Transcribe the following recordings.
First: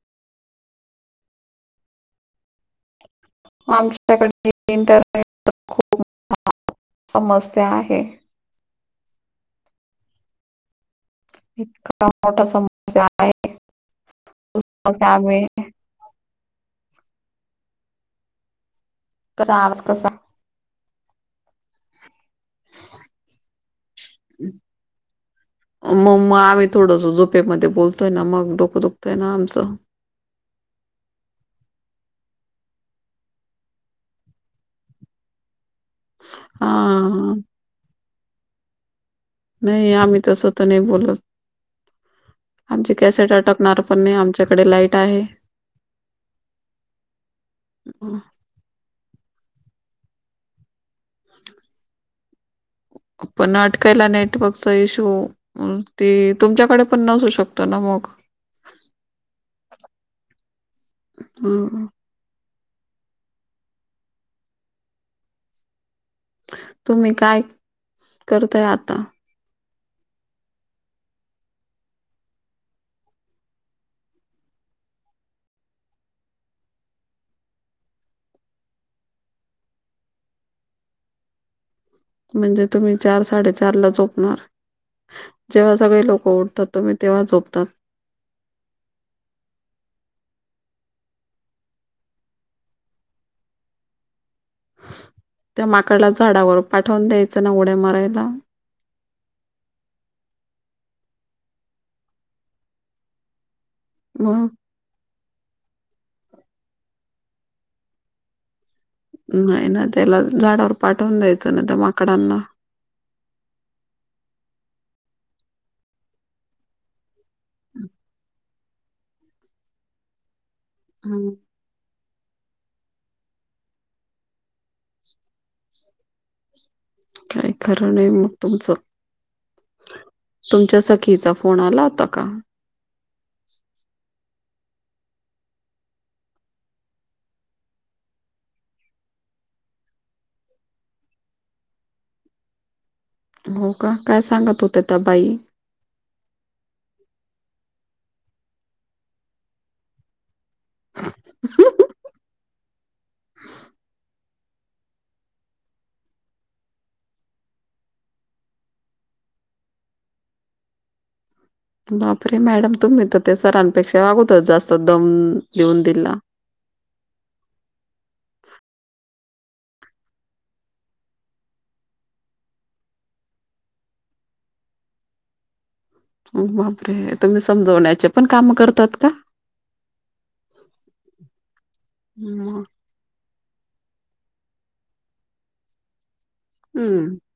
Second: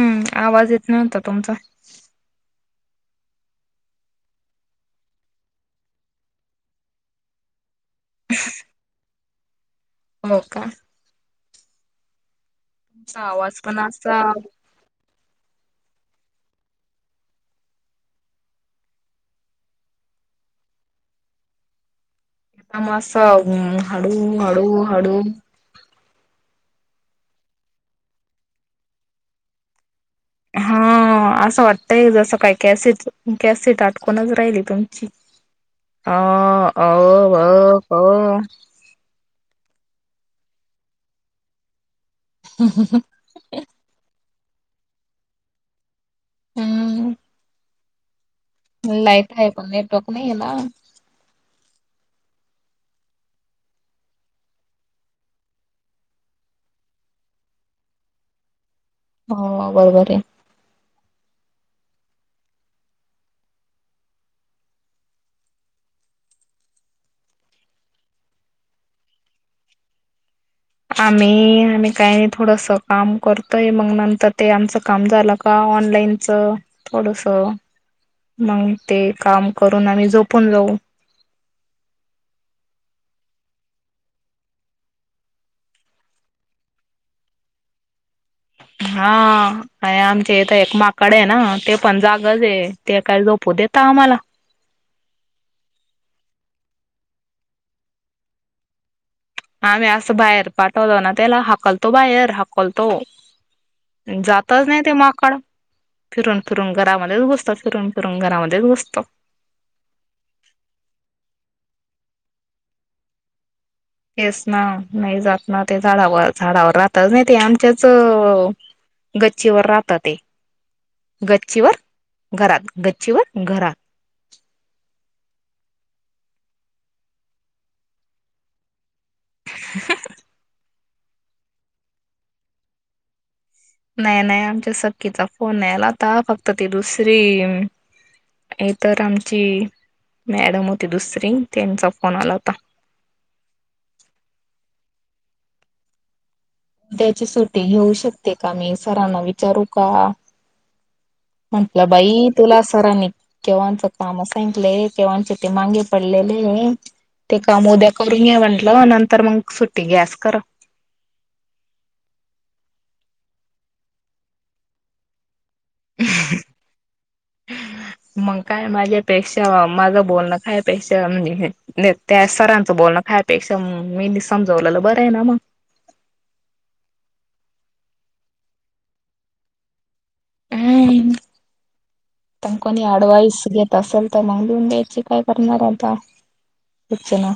हम्म आवाज येत नव्हता तुमचा. आमच्याकडे [unintelligible] खूप समस्या आहे. हो का. इतका मोठा सम तुमचा आवाज पण असा असावे. कसा आवाज कसा? [unintelligible] मास हळू हळू हळू. म म आम्ही थोडंस झोपेमध्ये बोलतोय ना मग डोकं दुखतय ना आमचं. हा. हा असं वाटतय जसं काय कॅसेट, कॅसेट आटकूनच राहिली तुमची. हा [unintelligible] नाही आम्ही तस तर नाही बोलत, आमची कॅसेट अटक णार पण नाही आमच्याकडे लाईट आहे. हम्म. हा. लाईट आहे पण नेटवर्क नाही आहे ना. पण अटकायला नेटवर्कचा इश्यू. ते तुमच्याकडे पण नसू शकतो ना मग. हो बरोबर आहे. हम्म. तुम्ही काय, करताय आता? आम्ही आम्ही काही नाही थोडंसं काम करतोय मग नंतर ते आमचं काम झालं का ऑनलाईन च, थोडस, मग ते काम करून आम्ही झोपून जाऊ. म्हणजे तुम्ही चार साडेचार ला झोपणार. जेव्हा सगळे लोक उठतात तुम्ही तेव्हा झोपतात. हा अ आमच्या इथ एकमाकड आहे ना ते पण जागच हाय. ते काय झोपू देेत आम्हाला. त्या माकडला झाडावर पाठवून द्यायचं ना उड्या मारायला. आम्ही असं बाहेर पाठवलो ना त्याला हाकलतो बाहेर हाकलतो. मग जातच नाही ते माकड. फिरून फिरून घरामध्येच बसतो फिरून फिरून घरामध्येच बसतो. नाही ना त्याला झाडावर पाठवून द्यायचं ना त्या माकडांना. येस ना नाही जात ना ते झाडावर झाडावर राहतच नाही ते आमच्याच गच्चीवर राहत ते हम्म. गच्चीवर घरात गच्चीवर घरात काय खरं नाही मग तुमचं? तुमच्या सखीच फोड आला तका नाही नाही आमच्या सखकीचा फोन नाहीला आता फक्त ती दुसरी हे तर आमची मॅडम होती दुसरी त्यांचा फोन आला होता हो का काय सांगत होते त्या बाई त्याची सुटी घेऊ शकते का मी सरांना विचारू का ह म्हंटलं बाई तुला सरांनी केवांच काम सांऐकलंय तेव्हाचे ते मांगे पडलेले. ते काम उद्या करून ये म्हटलं नंतर मग सुट्टी गॅस कररा बापरे! मॅडम तुम्ही तर, त्या सरांपेक्षा अगोदर जास्त दम दीऊन दिला. ह मग काय माझ्यापेक्षा माझं बोलणं कायपेक्षा नाही त्या सरांचं बोलणं कायपेक्षा मीनी समजवलेलं बरं आहे ना मग बापरे तुम्ही समजवण्याचे पण काम करतात का [inaudible] मग डवाइस घेत असेल तर मग लिहून घ्यायची काय करणार हम्म आताचना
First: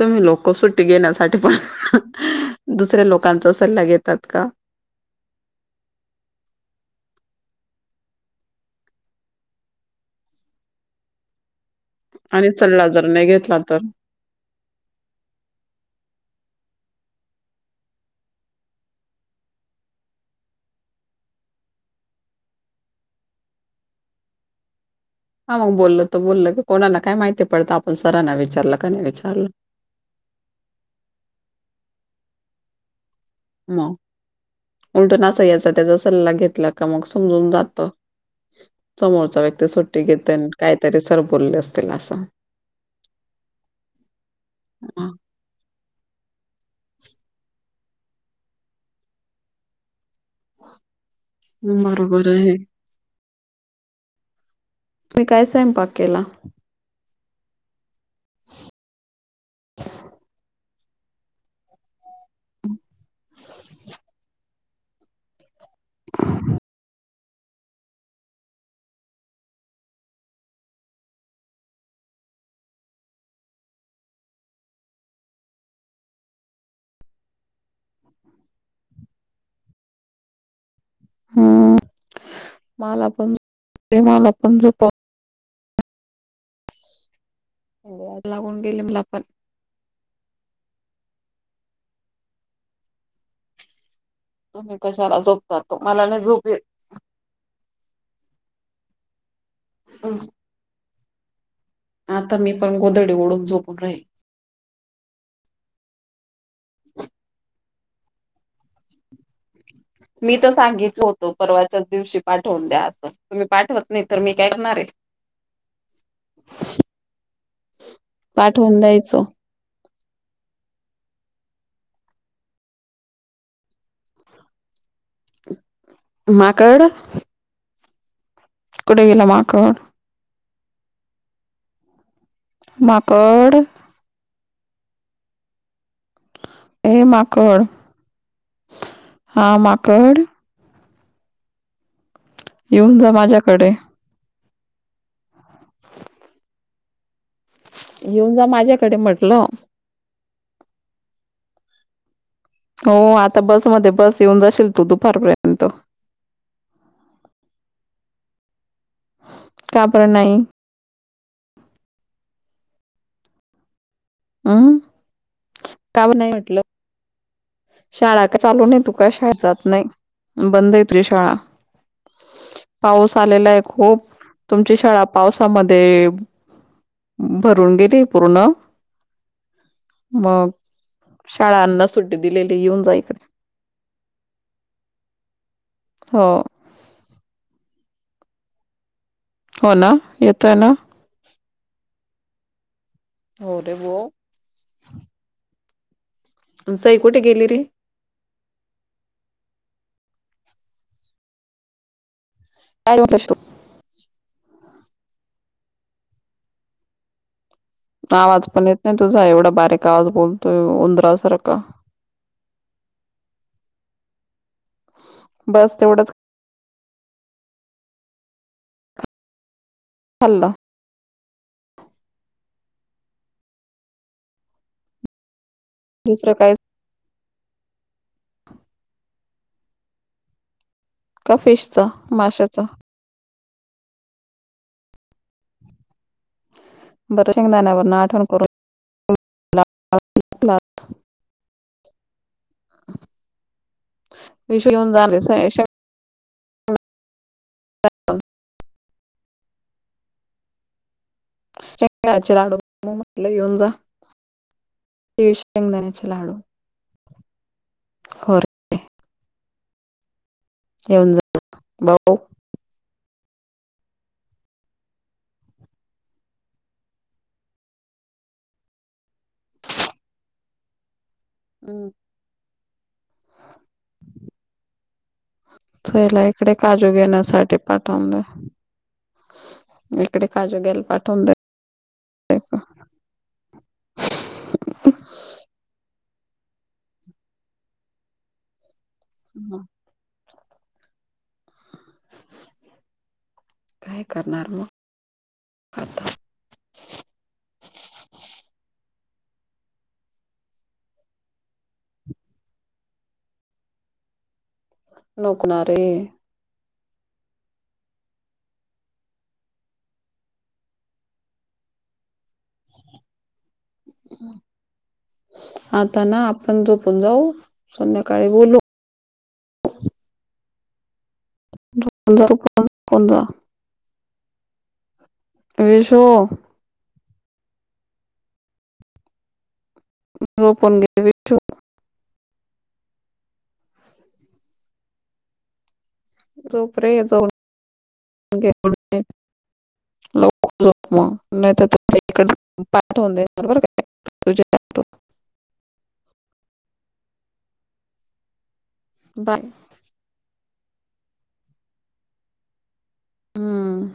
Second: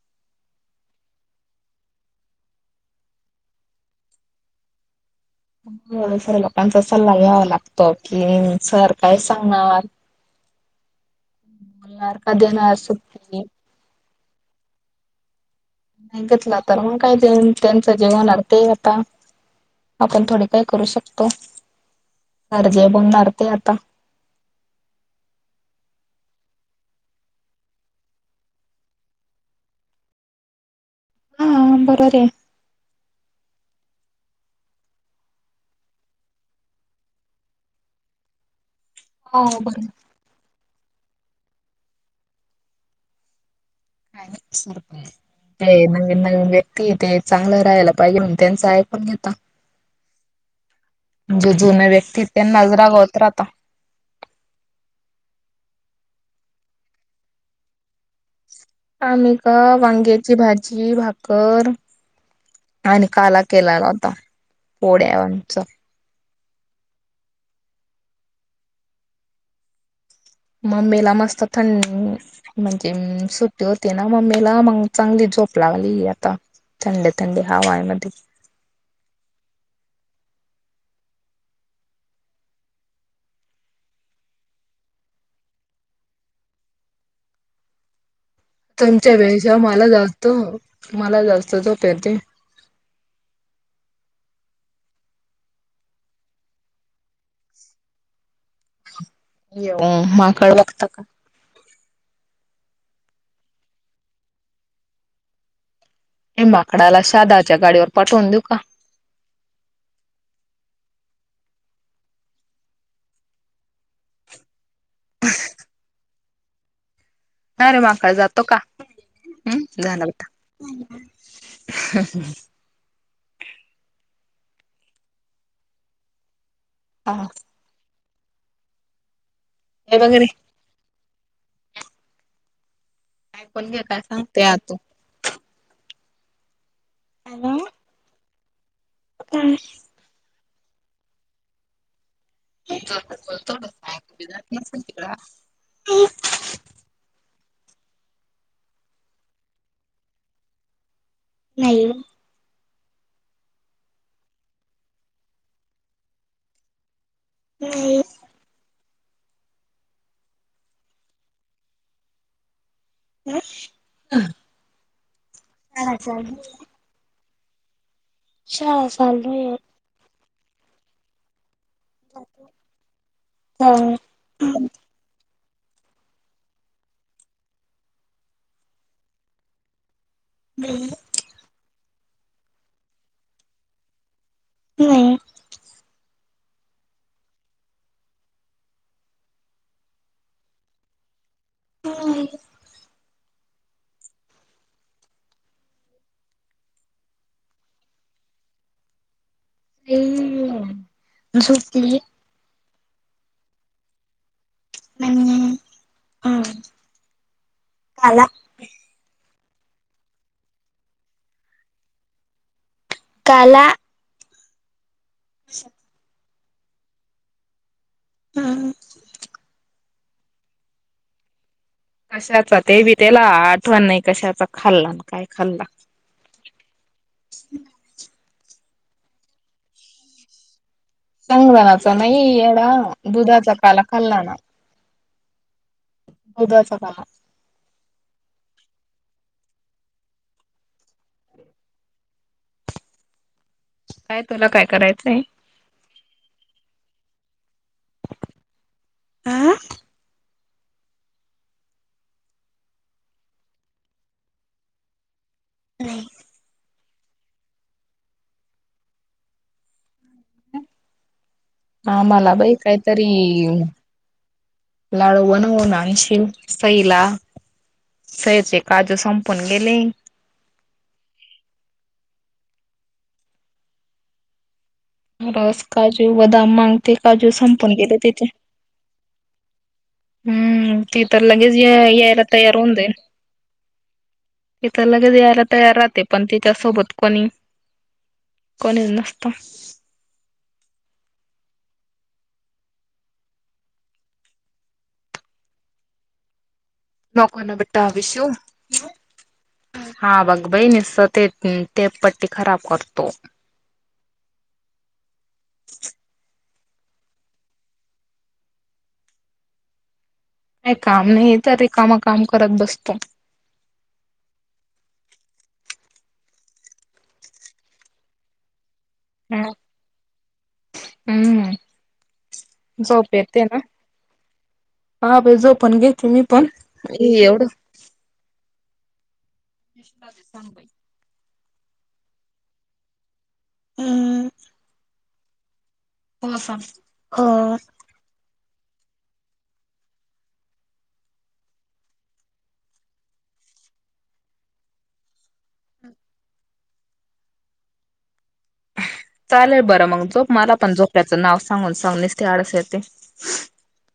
तुम्ही लोक सुट्टी घेण्यासाठी पण दुसऱ्या लोकांचा सल्ला घेतात का हो सर लोकांचा सल्ला घ्यावा लागतो, की सर काय सांगणार? [inaudible] न आणि चलला जर नाही घेतला तर नाही घेतला तर मग काय देऊ त्यांच जेवणार ते आता आपण थोडे काही करू शकतो. काय जे होणार ते आता हा मग बोल्ल तर बोल्ल की, कोणाला काय माहिती पडतं? आपण सरांना विचारलं का? नाही विचारलं. हा बरं रे म उलटो ना याचा त्याचा सल्ला घेतला का मग समजून जात समोरचा हो व्यक्ती बरोबर सुट्टी घेत काहीतरी सर बोलले असतील असं आणि सरप हां, ते नवीन नवीन व्यक्ती ते चांगलं राहायला पाहिजे म्हण त्यांच ऐ पण घेता हम जे जुन व्यक्ती ते नजरागा होत राहता तुम्ही काय सायम पाक केला आमेिका वांग्यांची भाजी भाकरर आणि काला केलेला होता पोळ्यावरचा ह मम्मीला मस्त थं म्हणजे सुट्टी होते ना मम्मीला मग चांगली झोप लागली आता थंड थंडी हवामध्ये हम्म मला पण मला पण झप हो ला तमच्या वेशा मला जास्त मला जास्त तोप्या ते तुम्ही कशाला झोपत त मला नाही झोपे येऊ माकळ बघता का आता मी पण गोदडी ओढून झोपून राही हे माकडाला शादाच्या गाडीवर पाठवून देऊ का मी तर सांगितल होतो परवाच्याच दिवशी पाठवून द्या असं तुम्ही पाठवत नाही तर मी काय करणार आहे [inaudible] [inaudible] काय रे वा काय जातो का पाठवून द्यायचं. हम् जाणा बेटा [unintelligible] माकड हा कुठे गेला माकड हे बघ रे माक - काय पण घे काय सांगते आ तू ए माकड हा माकड येऊन जा माझ्याकडे [unintelligible] येऊन जा माझ्याकडे म्हटलं नाही ओ हो आता बसमध्ये बस येऊन जाशील तू दुपारपर्यंत [unintelligible] का बर नाही [unintelligible] हम्म काम नाही म्हटलं शाळा का चालू नई शाळा तू काय शाळेत चालू जात नाही बंद आहे तुझी शाळा पाऊस आलेला आहे खूप तुमची शाळा पावसामध्ये भरून गेली पूर्ण मग आहे शाळांना सुट्टी दिलेली येऊन जाय इकडे नाही हो हो ना येतोय ना [unintelligible] हो रे हो साई कुठे गेली रे [unintelligible] झोपली [unintelligible] [unintelligible] काला आवाज पण येत नाही तुझा एवढा बारीक आवाज बोलतोय उंदरासारखा काला बस तेवढंच हम् खाल्ला कशाचा ते बी त्याला आठवण नाही कशाचा खाल्ला न काय खाल्ला दुसरं काय [inaudible] [inaudible] का फिशचा संगनाचा नाही माशाचा एढा दुधाचा काला खाल्ला ना दुधाचा का - बर शेंगदाण्या वरून आठवण करून ला- काय तुला काय विष येऊन करायचंय जाले [unintelligible] आं शेंगदाण्याचे लाडू [unintelligible] म्हटलं येऊन जा ही शेंगदाण्याचे लाडू खरे येऊन जा हा भाऊ मला बाई काहीतरी. लाडू बनवून आणशिल सईला सइचे काजू संपून गेले. हम्. बस काजू चला बदाम इकडे मागते काजू घेण्यासाठी संपून गेले पाठवून दे तिचे इकडे काजू हम्म घ्यायला ती तर पाठवून दे लगेच यायला तयार होऊन देईन. ती तर लगेच यायला तयार राहते पण त्यािच्यासोबत कोणी कॉलेजला. हा. काय करणार मग आता नको ना बेटा विशु हा बघ बई निस्त ते ते पट्टी खराब करतो. नको ना रे.. नाही काम नाही तर रिकाम काम करत बसतो. आता ना आपण झोपून जाऊ संध्याकाळी बोलू हम्. हम्म कोण जा झोपून कोण झोप जा येते ना? हा बाई झोपून विशो घेते मी पण हे एवढं रोपण घे भ [inaudible] हम् हम्म, हो सांग. झोप रे हो [inaudible] लवक झो नाही तर इकड पॅ बरोबर काय [inaudible] तुझ्या त्या बाय चालेल बरं मग झोप मला पण झोप्याचं नाव सांगून सांगून नसते आळस येते. हम्म